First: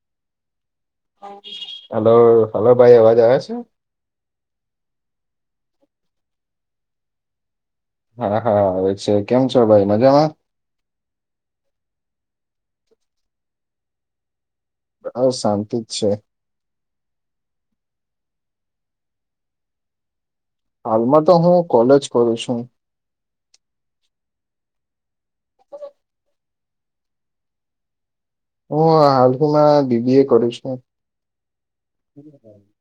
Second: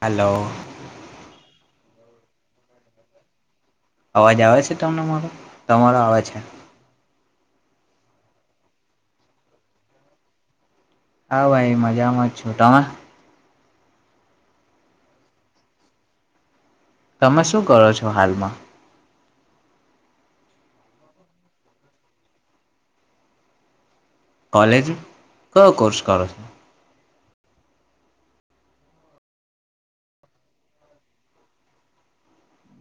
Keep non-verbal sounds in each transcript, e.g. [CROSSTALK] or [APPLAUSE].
Hello. Hello hello ભાઈ અવાજ આવે છે. અવાજ આવે છે તમને મારો તમારો આવે છે. હા હા આવે છે કેમ છો ભાઈ મજામાં. હા ભાઈ મજામાં જ છું તમે. આવ શાંતિ જ છે. તમે શું કરો છો હાલમાં. હાલમાં તો હું કોલેજ કરું છું. કોલેજ કયો કોર્સ કરો છ. હું હાલમાં બીબી એ કરુ છુ.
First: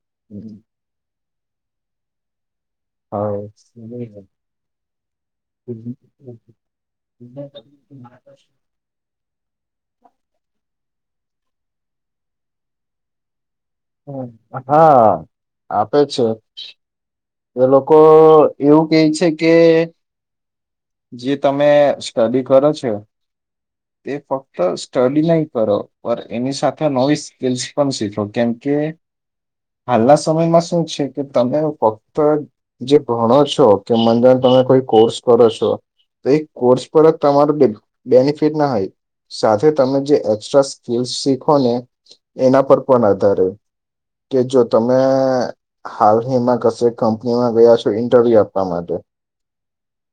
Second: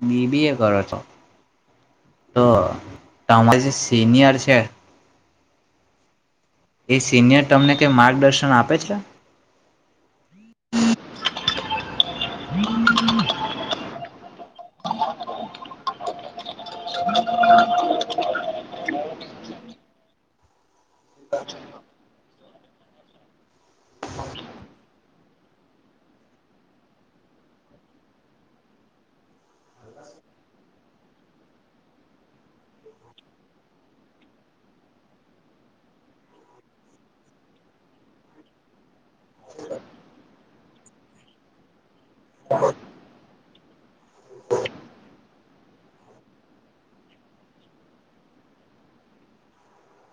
બીબી એ કર છો. તો. તમે જે સિનિયર છે. હમ એ સિનિયર તમને કઈ માર્ગદર્શન આપે છે. [INAUDIBLE] [INAUDIBLE] હ હા આ તો છે. [INAUDIBLE] એ લોકો એવું કે છે કે જે તમે સ્ટડી કરો છો, તે ફક્ત સ્ટડી નહી કરો પર એની સાથે નવી સ્કિલ્સ પણ શીખો. કેમકે હાલના સમયમાં શું છે કે તમે પર જે ભણો છો, કે મ તમે કોઈ કોર્સ કરો છો, તો એ કોર્સ પર જ તમારો બે બેનિફિટ ના હોય. સાથે તમે જે એક્સ્ટ્રા સ્કીલસ શીખો ને એના પર પણ આધારે. કે જો તમે હાલહીમાં કશે કંપનીમાં ગયા છો ઇન્ટરવ્યુ આપવા માટે.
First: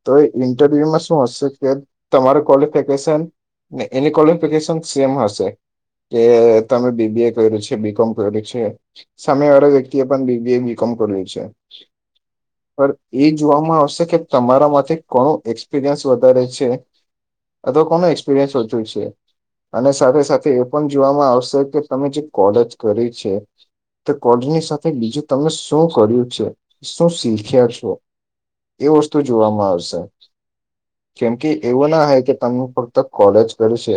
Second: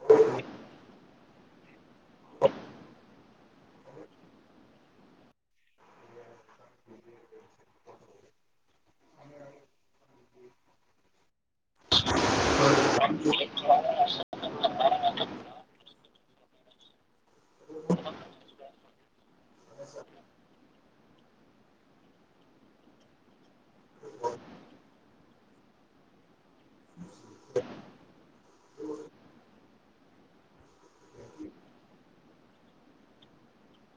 તો એ ઇન્ટરવ્યુમાં શું હશે કે, તમાર કોલીફીકેશન ને એની કોલીફીકેશન સેમ હશે. કે તમે બીબીએ કર્યું છે, બીકોમ કર્યું છે. સામે વાળા વ્યક્તિએ પણ બીબીએ, બીકોમ કર્યું છે. પણ એ જોવાવામાં આવશે કે તમારા માટેથી કોનો એક્સપિરિયન્સ વધારે છે. અથવા કોણ એક્સપિરિયન્સ વધુ છે. અને સાથે સાથે એ પણ જોવામાં આવશે કે તમે જે કોલેજ કરી છે. તે કોલેજની સાથે બીજું તમે શું કર્યું છે. શું શીખ્યા છો. એ વસ્તુ જોવામાં આવશે. કેમ કે એવું ના હ કે તમે ફક્ત કોલેજ કરીસે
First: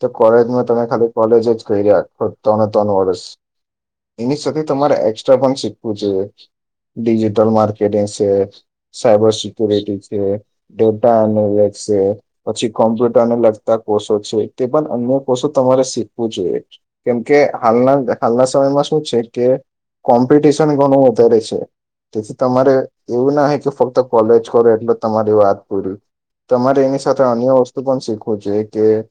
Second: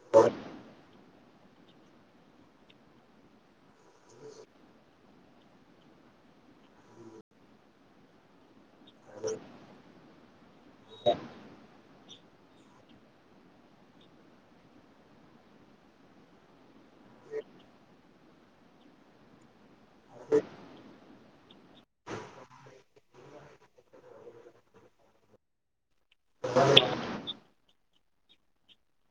તો કોલેજમાં તમે ખાલી કોલેજ જ કર્યા ફક્ત ત્રણે ત્રણ વર્ષ. એની સાથે તમારે એકસ્ટ્રા પણ શીખવું જોઈએ. ડિજિટલ માર્કેટિંગ શે. સાયબર સિકરિટી છે. ડેટા એનાલસ છે. પછી કોમ્પ્યુટરને લગતા કોષો છે. તે પણ અન્ય કોષો તમારે શીખવું જોઈએ. કેમકે હાલના હાલના સમયમાં શું છે કે કોમ્પિટિશન ઘણું દરે છે. તેથી તમારે એવું ના હો કે ફક્ત કોલેજ કરો એટલે તમારી વાત પૂરી તમારે એની સાથે અન્ય વસ્તુ પણ શીખવું જોઈએ. કે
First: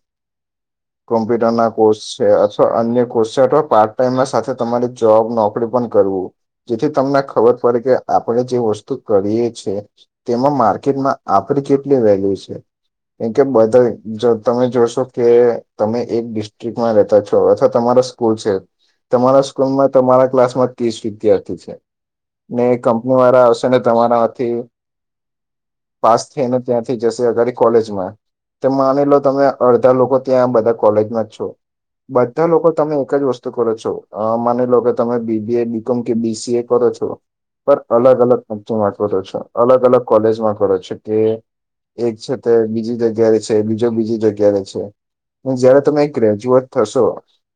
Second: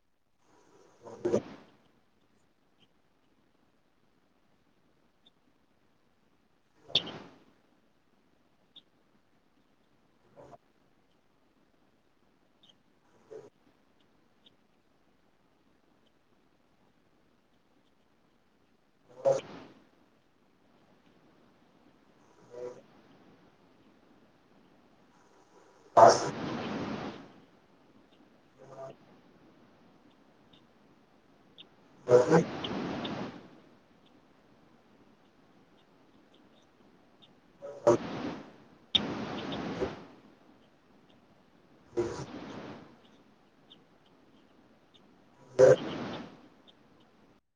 કોમ્પ્યુટર ના કોર્સ છે. અથવા અન્ય કોર્સ છે. અથવા પાર્ટ ટાઈમ સાથે તમારી જોબ નોકરી પણ કરવું. જેથી તમને ખબર પડે કે આપણે જે વસ્તુ કરીએ છે, તેમાં માર્કેટમાં આપણી કેટલી વેલ્યુ છે. કેમ કે બધા જો તમે જોશો કેએ તમે એક ડિસ્ટ્રિકમાં રહેતા છો. અથવા તમારા સ્કૂલ છે તમારા સ્કૂલમાં તમારા ક્લાસ પત્રીસ વિદ્યાર્થી છે. ને કંપની વાળા આવશે ને તમારાથી પાસ થઈને ત્યાંથી જશે અરે કોલેજમાં, માની લો તમે અડધા લોકો ત્યાં બધા કોલેજમાં જ છો. બધા લોકો તમે એક જ વસ્તુ કરો છો. માની લો કે તમે બીબીએ, બીકોમ કે બીસી એ કરો છો. પર અલગ-અલગ અમાં કંપની માં શોધો છો. અલગ અલગ કોલેજમાં ફરે છે. કે એક છે તે બીજી જગ્યાએ છે. બીજો બીજી જગ્યાએ છે. પણ જયારે તમે ગ્રેજ્યુએટ થશો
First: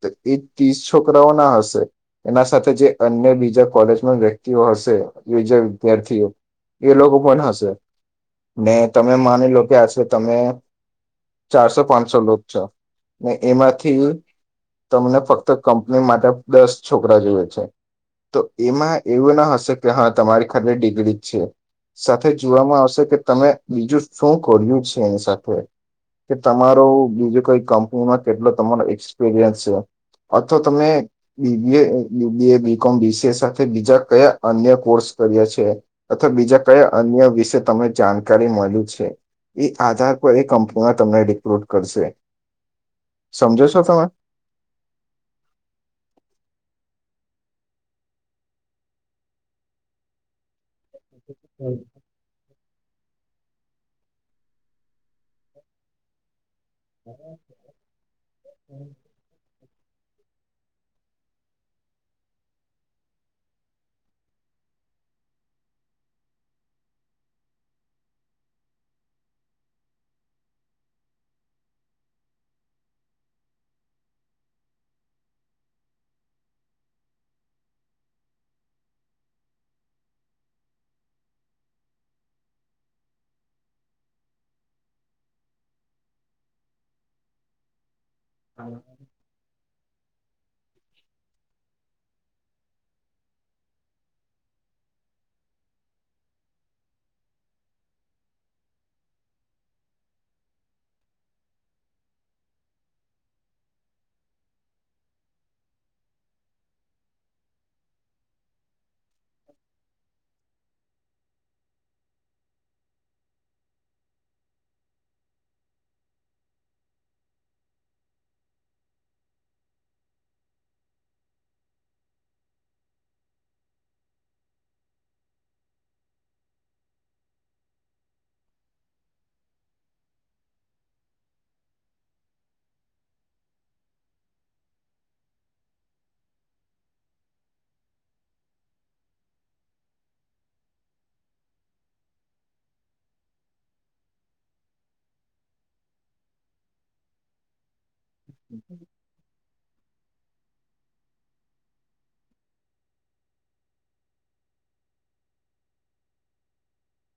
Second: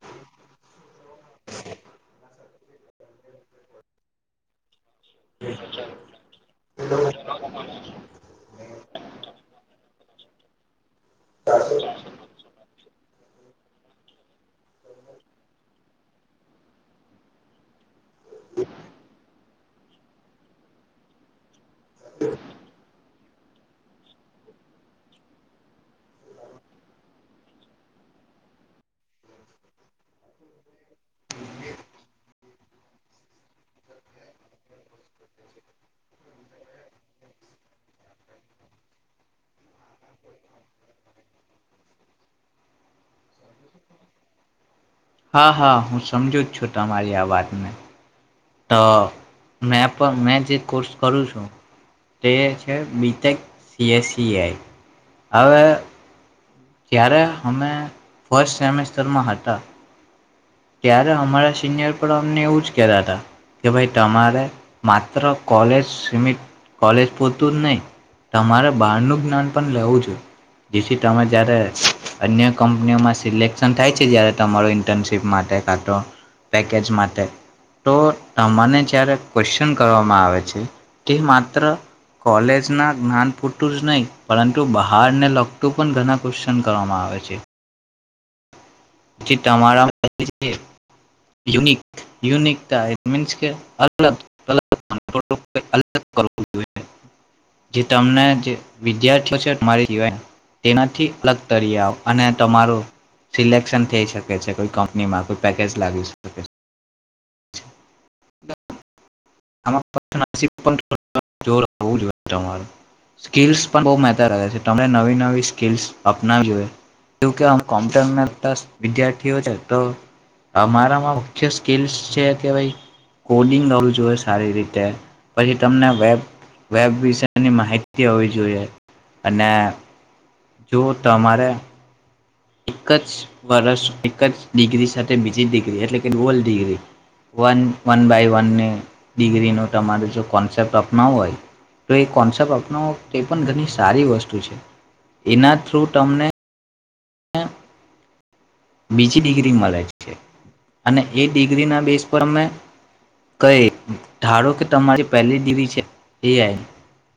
તો એ ત્રીસ છોકરાઓ ના હશે. એના સાથે જે અન્ય બીજા કોલેજમાં વ તેઓ હશે. યોજ વિદ્યાર્થીઓ એ લોકો કોણ હશે ને તમે માની લો કે આશરે તમે ચારસો પાંચસો લોકો છ ને એમાંથી તમને ફક્ત કંપની માટે બેસ્ટ છોકરા જોઈએ છે. તો એમાં એવું ના હશે કે હા તમારી ખાલી ડિગ્રી જ છે. સાથે જોવામાં આવશે કે, તમે બીજું શું કર્યું છે. એની સાથે કે તમારો બીજું કોઈ કંપનીમાં કેટલો તમારો એક્સપિરિયન્સ છે. અથવા તમે બીબીએ, બીબીએ, બીકોમ, બીસીએ સાથે બીજા કયા અન્ય કોર્સ કર્યા છે. અથવા બીજા કયા અન્ય વિશે તમને જાણકારી મળી છે. એ આધાર પર એ કંપનીમાં તમને રિક્રુટ કરશે. સમજો છો? તમે હા હા હું સમજુ જ છું તમારી આ વાતને. તો મે પણ મે જે કોર્સ કરું છું તે બી તક સીએસસીઆ હવે ત્યારે અમે ફસ્ટ સેમેસ્ટરમાં હતા ત્યારે અમારા સિનિયર પણ અમને એવું જ કેતા હતા કે ભાઈ તમારે માત્ર કોલેજ કોલેજ પોતું જ નહીિ તમારે બાર નું જ્ઞાન પણ લેવું જો જેથી તમે જયારે અન્ય કંપનીઓમાં સિલેક્શન થાય છે જ્યારે તમારો ઇન્ટર્નશીપ માટે પેકેજ માટે તો તમાને જ્યારે ક્વેશ્ચન કરવામાં આવે છે તે માત્ર કોલેજના જ્ઞાન પૂરતું જ નહીં પરંતુ બહારને લગતું પણ ઘણા ક્વેશ્ચન કરવામાં આવે છે હા િકયુનિકતા મી કે જે તમને જે વિદ્યાર્થીઓ છેરી જીન તેનાથી અલગ તરી આવ અને તમારો સિલેક થઈ શકે છે કોઈ કંપનીમાં કોઈ પેકેજ લાગી શકે છે જો જોઈ તમા સ્કલ્સ પણ બહ મતા રહેે છે ત નવી નવી સ્કલ્સ અપનાવીવી જોઈએ જો કે આમ કોમ્પ્યુટર વિદ્યાર્થીઓ છે તો અમારામાં મુખ્ય સ્કીલ્સ છે કે ભાઈ કોડિંગ લવું જોઈએ સારી રીતે પછી તમને વેબ વેબ વિશેની માહિતી હોવી જોઈએ અને જો તમારે એક જ વર્ષ એક જ ડિગ્રી સાથે બીજી ડિગ્રી એટલે કે goal degree one one by વનને ડિગ્રીનો તમારે જો કોન્સેપ્ટ અપનાવવો હોય તો એ કોન્સેપ્ટ અપનાવો તે પણ ઘણી સારી વસ્તુ છે એના થ્રુ તમને બીજીી ડિગ્રીલા છે અને એ ડિગ્રીના બેસ પર અમે કહી ધારો કે તમારી જે પહેલી ડિગ્રી છે એ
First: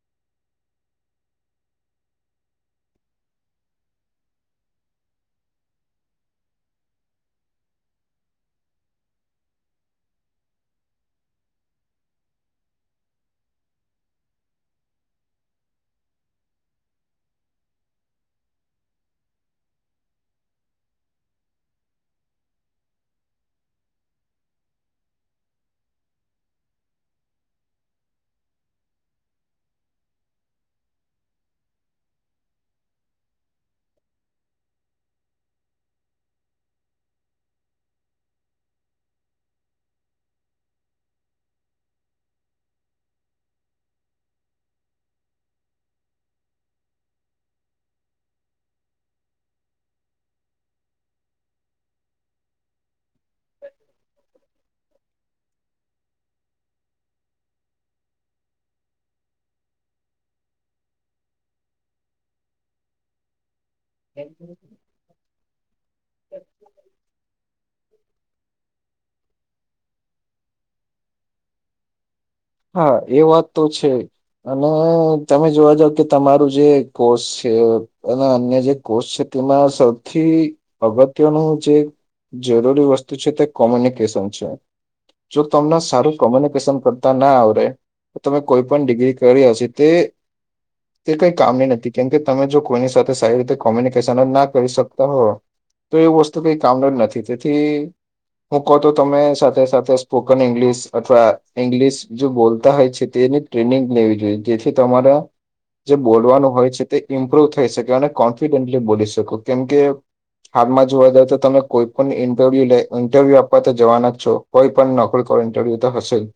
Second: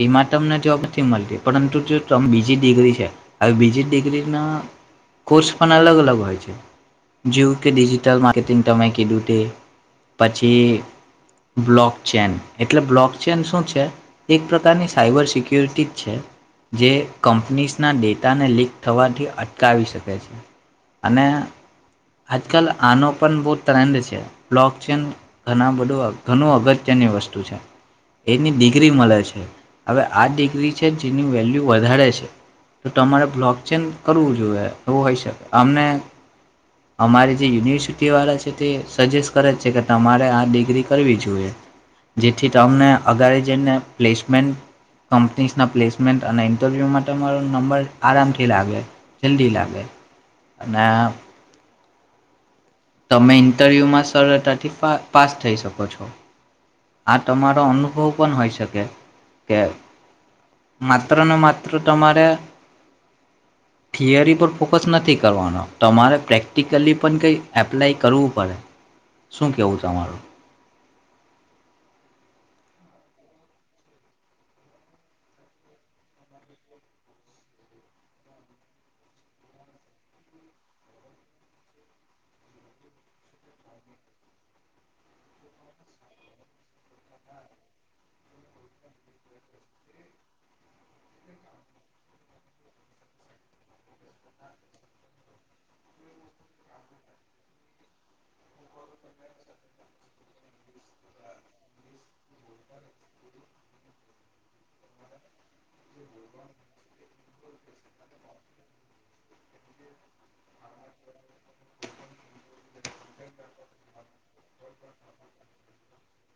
એમાં તમને જોબ નથી મળતી પરંતુ જો બીજી ડિગ્રી છે આવી બીજી ડિગ્રી ના કોર્સ પણ અલગ અલગ હોય છે જેવું કે ડિજિટલ માર્કેટિંગ તમે કીધું તે પછી બ્લોક ચેન એટલે બ્લોક ચેન શું છે એક પ્રકારની સાઈબર સિક્યોરિટી જ છે જે કંપનીઝના ડેટાને લીક થવાથી અટકાવી શકે છે અને આજકાલ આનો પણ બહુ ટ્રેન્ડ છે બ્લોકચેન ઘણા બધું ઘણું અગત્યની વસ્તુ છે એની ડિગ્રી મળે છે હવે આ ડિગ્રી છે જેની વેલ્યુ વધારે છે તો તમારે બ્લોક ચેન કરવું જોઈએ એવું હોઈ શકે અમને અમારી જે યુનિવર્સિટીવાળા છે તે સજેસ્ટ કરે છે કે તમારે આ ડિગ્રી કરવી જોઈએ જેથી તમને અગાળ જઈને પ્લેસમેન્ટ કંપનીસના પ્લેસમેન્ટ અને ઇન્ટરવ્યૂ માટે મારો નંબર આરામથી લાગે જલ્દી લાગે અને તમે ઇન્ટરવ્યુમાં સરળતાથી પાસ થઈ શકો છો આ તમારો અનુભવ પણ હોઈ શકે કે માત્ર ને માત્ર તમારે થિયરી પર ફોકસ નથી કરવાનો તમારે પ્રેક્ટિકલી પણ કંઈ એપ્લાય કરવું પડે શું કેવું તમારું હા એ વાત તો છે અને તમે જોવા જાવ કે તમારું જે કોષ છે અને અન્ય જે કોષ છે તેમાં સૌથી અગત્યનું જે જરૂરી વસ્તુ છે તે કોમ્યુનિકેશન છે જો તમને સારું કોમ્યુનિકેશન કર ના આવ તમે કોઈ પણ ડિગ્રી કરી હ તે તે કઈ કામની નથી કેમકે તમે જો કોઈની સાથે સારી રીતે કોમ્યુનિકેશન જ ના કરી શકતા હો તો એ વસ્તુ કઈ કામની જ નથી તેથી હું કહતો તમે સાથે સાથે સ્પોકન ઇંગ્લશ અથવા ઇંગ્લશ જો બોલતા હોય છે તેની ટ્રેનિંગ લેવી જોઈએ જેથી તમારા જે બોલવાનું હોય છે તે ઇમ્પ્રુવ થઈ શકે અને કોન્ફિડન્ટલી બોલી શકો કેમ કે હાલમાં જોવા જ તો તમે કોઈ પણ ઇન્ટરવ્યુ લે ઇન્ટરવ્યુ આપવા તો જવાના જ છો કોઈ પણ નોકરી ઇન્ટરવ્યુ તો હશે જ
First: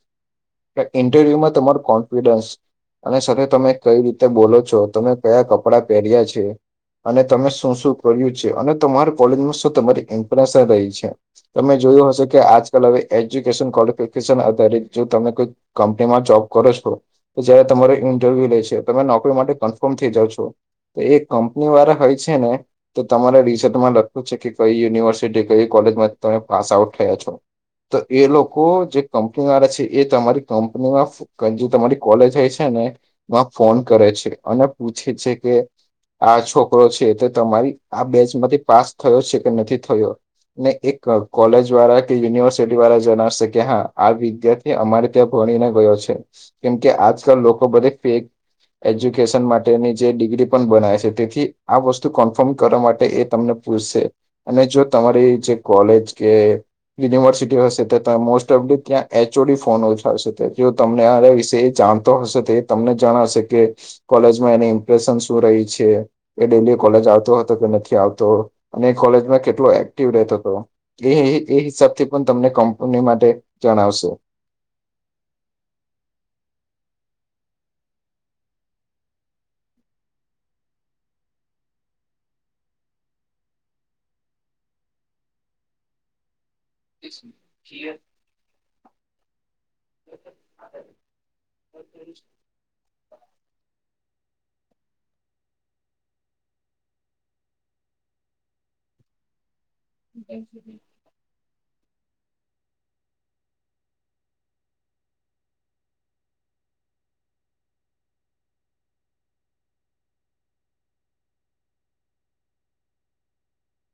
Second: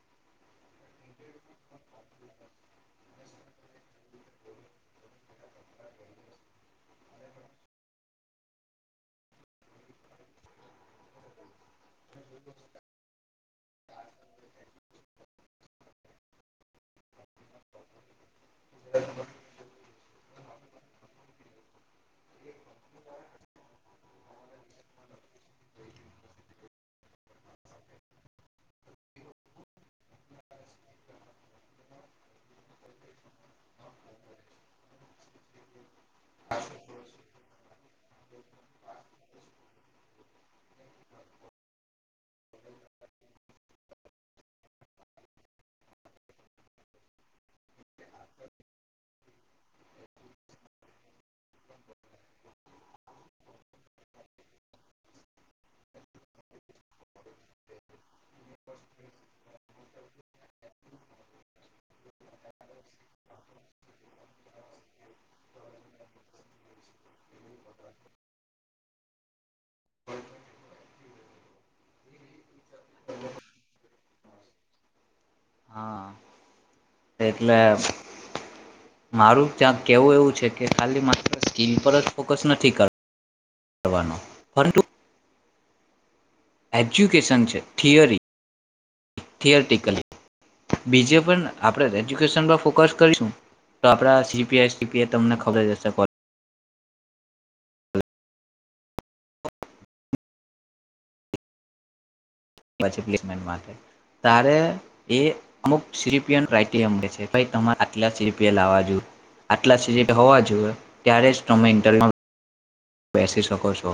ઇન્ટરવ્યુમાં તમારું કોન્ફિડન્સ અને સાથે તમે કઈ રીતે બોલો છો તમે કયા કપડાં પહેર્યા છે અને તમે શું શું કર્યું છે અને તમારી કોલેજમાં શું તમારી ઇમ્પ્રેસ રહી છે તમે જોયું હશે કે આજકાલ હવે એજ્યુકેશન ક્વોલિફિકેશન આધારિત જો તમે કોઈ કંપનીમાં જોબ કરો છો તો જયારે તમારો ઇન્ટરવ્યુ લે છે તમે નોકરી માટે કન્ફર્મ થઈ જાવ છો તો એ કંપની વાળા હોય છે ને તો તમારે રિસર્ચમાં લખું છે કે કઈ યુનિવર્સિટી કઈ કોલેજમાં તમે પાસ આઉટ થયા છો તો એ લોકો જે કંપની વાળા છે એ તમારી કંપનીમાં જે તમારી કોલેજ થય છે ને એમાં ફોન કરે છે અને પૂછે છે કે આ છોકરો છે તે તમારી આ બેચમાંથી પાસ થયો છે કે નથી થયો ને એ કોલેજ વાળા કે યુનિવર્સિટી વાળા જણશે કે હા આ વિ્યાર્ એ અમારે ત્યાં ભણીને ગયો છે કેમકે આજકાલ લોકો બધે ફેક એજ્યુકેશન માટેની જે ડિગ્રી પણ બનાવે છે તેથી આ વસ્તુ કન્ફર્મ કરવા માટે એ તમને પૂછશે અને જો તમારી જે કોલેજ કે યુનિવર્સિટી હશે તો તમે મોસ્ટ ઓફડી ત્યાં એચ ચોડી ફોન ઓછશે જો તમને આ વિશે એ જાણતો હશે તો તમને જણાશે કે કોલેજમાં એની ઇમ્પ્રેશન શું રહી છે એ ડેલી કોલેજ આવતો કે નથી આવતો અને કોલેજમાં કેટલો એક્ટિવ રહેતો હતો એ એ હિસાબથી પણ તમને કંપની માટે જણાવશે હા એટલે મારું ત્યાં કેવું એવું છે, કે ખાલી માત્ર સ્કીલ પર જ ફોકસ નથી એજ્યુકેશન છે થિયરી [INAUDIBLE] [UNINTELLIGIBLE] બીજ પણ આપણે એજ્યુકેશન પર ફોકસ કરીશું તો આપડા [UNINTELLIGIBLE] તમને [UNINTELLIGIBLE] [INAUDIBLE] જય [UNINTELLIGIBLE] પછી પ્લેસમેન્ટ માટે, તારે એ અમુક સીરીપીએન રાઇટડે છે ભ તમારે આટલા સીપીએલ આવવા જો, આટલા સીપએલ હોવા જોઈએ, ત્યારે જ તમે ઇન્ટરવ્યુ બેસી શકો છો.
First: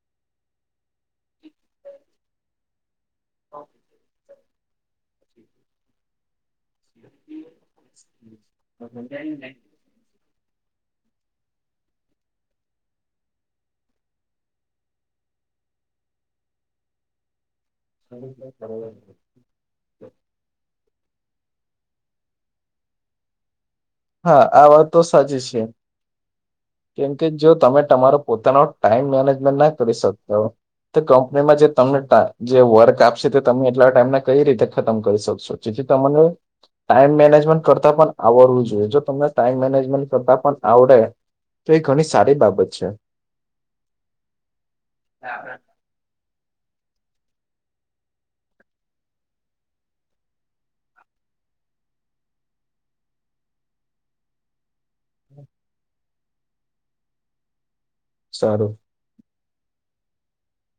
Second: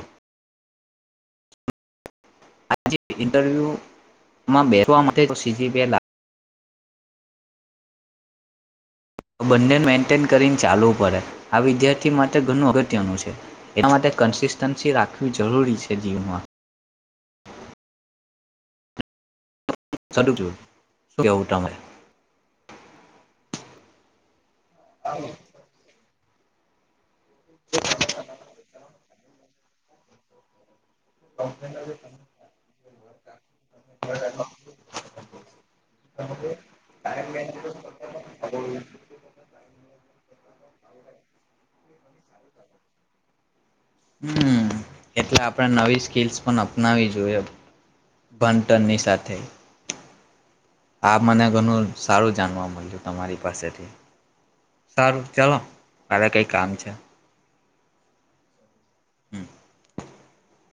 આજ ઇન્ટરવ્યૂમાં બેઠવા માટે તો સીજી બે લાગ. હમ બંને મેન્ટેન કરીને. ચાલુ પડે આ વિદ્યાર્થી માટે ઘણું અગત્યનું છે. એના માટે કન્સિસ્ટન્સી રાખવી જરૂરી છે જીવનમાં. સરુ પણ [UNINTELLIGIBLE] સાડુક કેવ [UNINTELLIGIBLE] ટમે હા આ વાત તો સાચી છે. કેમ. કે જો તમે તમારો પોતાનો ટાઈમ મેનેજમેન્ટ ના કરી સકતા હો. તો કંપનીમાં જે તમને ટા જે વર્ક કાશે તો તમે એટલા ટાઈમને કઈ રીતે ખતમ કરી શકશો જેથી તમને ટાઈમ મેનેજમેન્ટ કરતા પણ આવરવું જોઈએ. જો તમને ટાઈમ મેનેજમેન્ટ કરતા પણ આવડે તો એ ઘણી સારી બાબત છે. હમ્મ એટલા આપણે નવી સ્કીસ પણ અપનાવીવી જોઈએ ભણતરની સાથે હા મને ઘણું સારું જાણવા મળ્યું તમારી પાસેથી સારું ચલો કારે કઈ કામ છે. સારું. હમ્મ.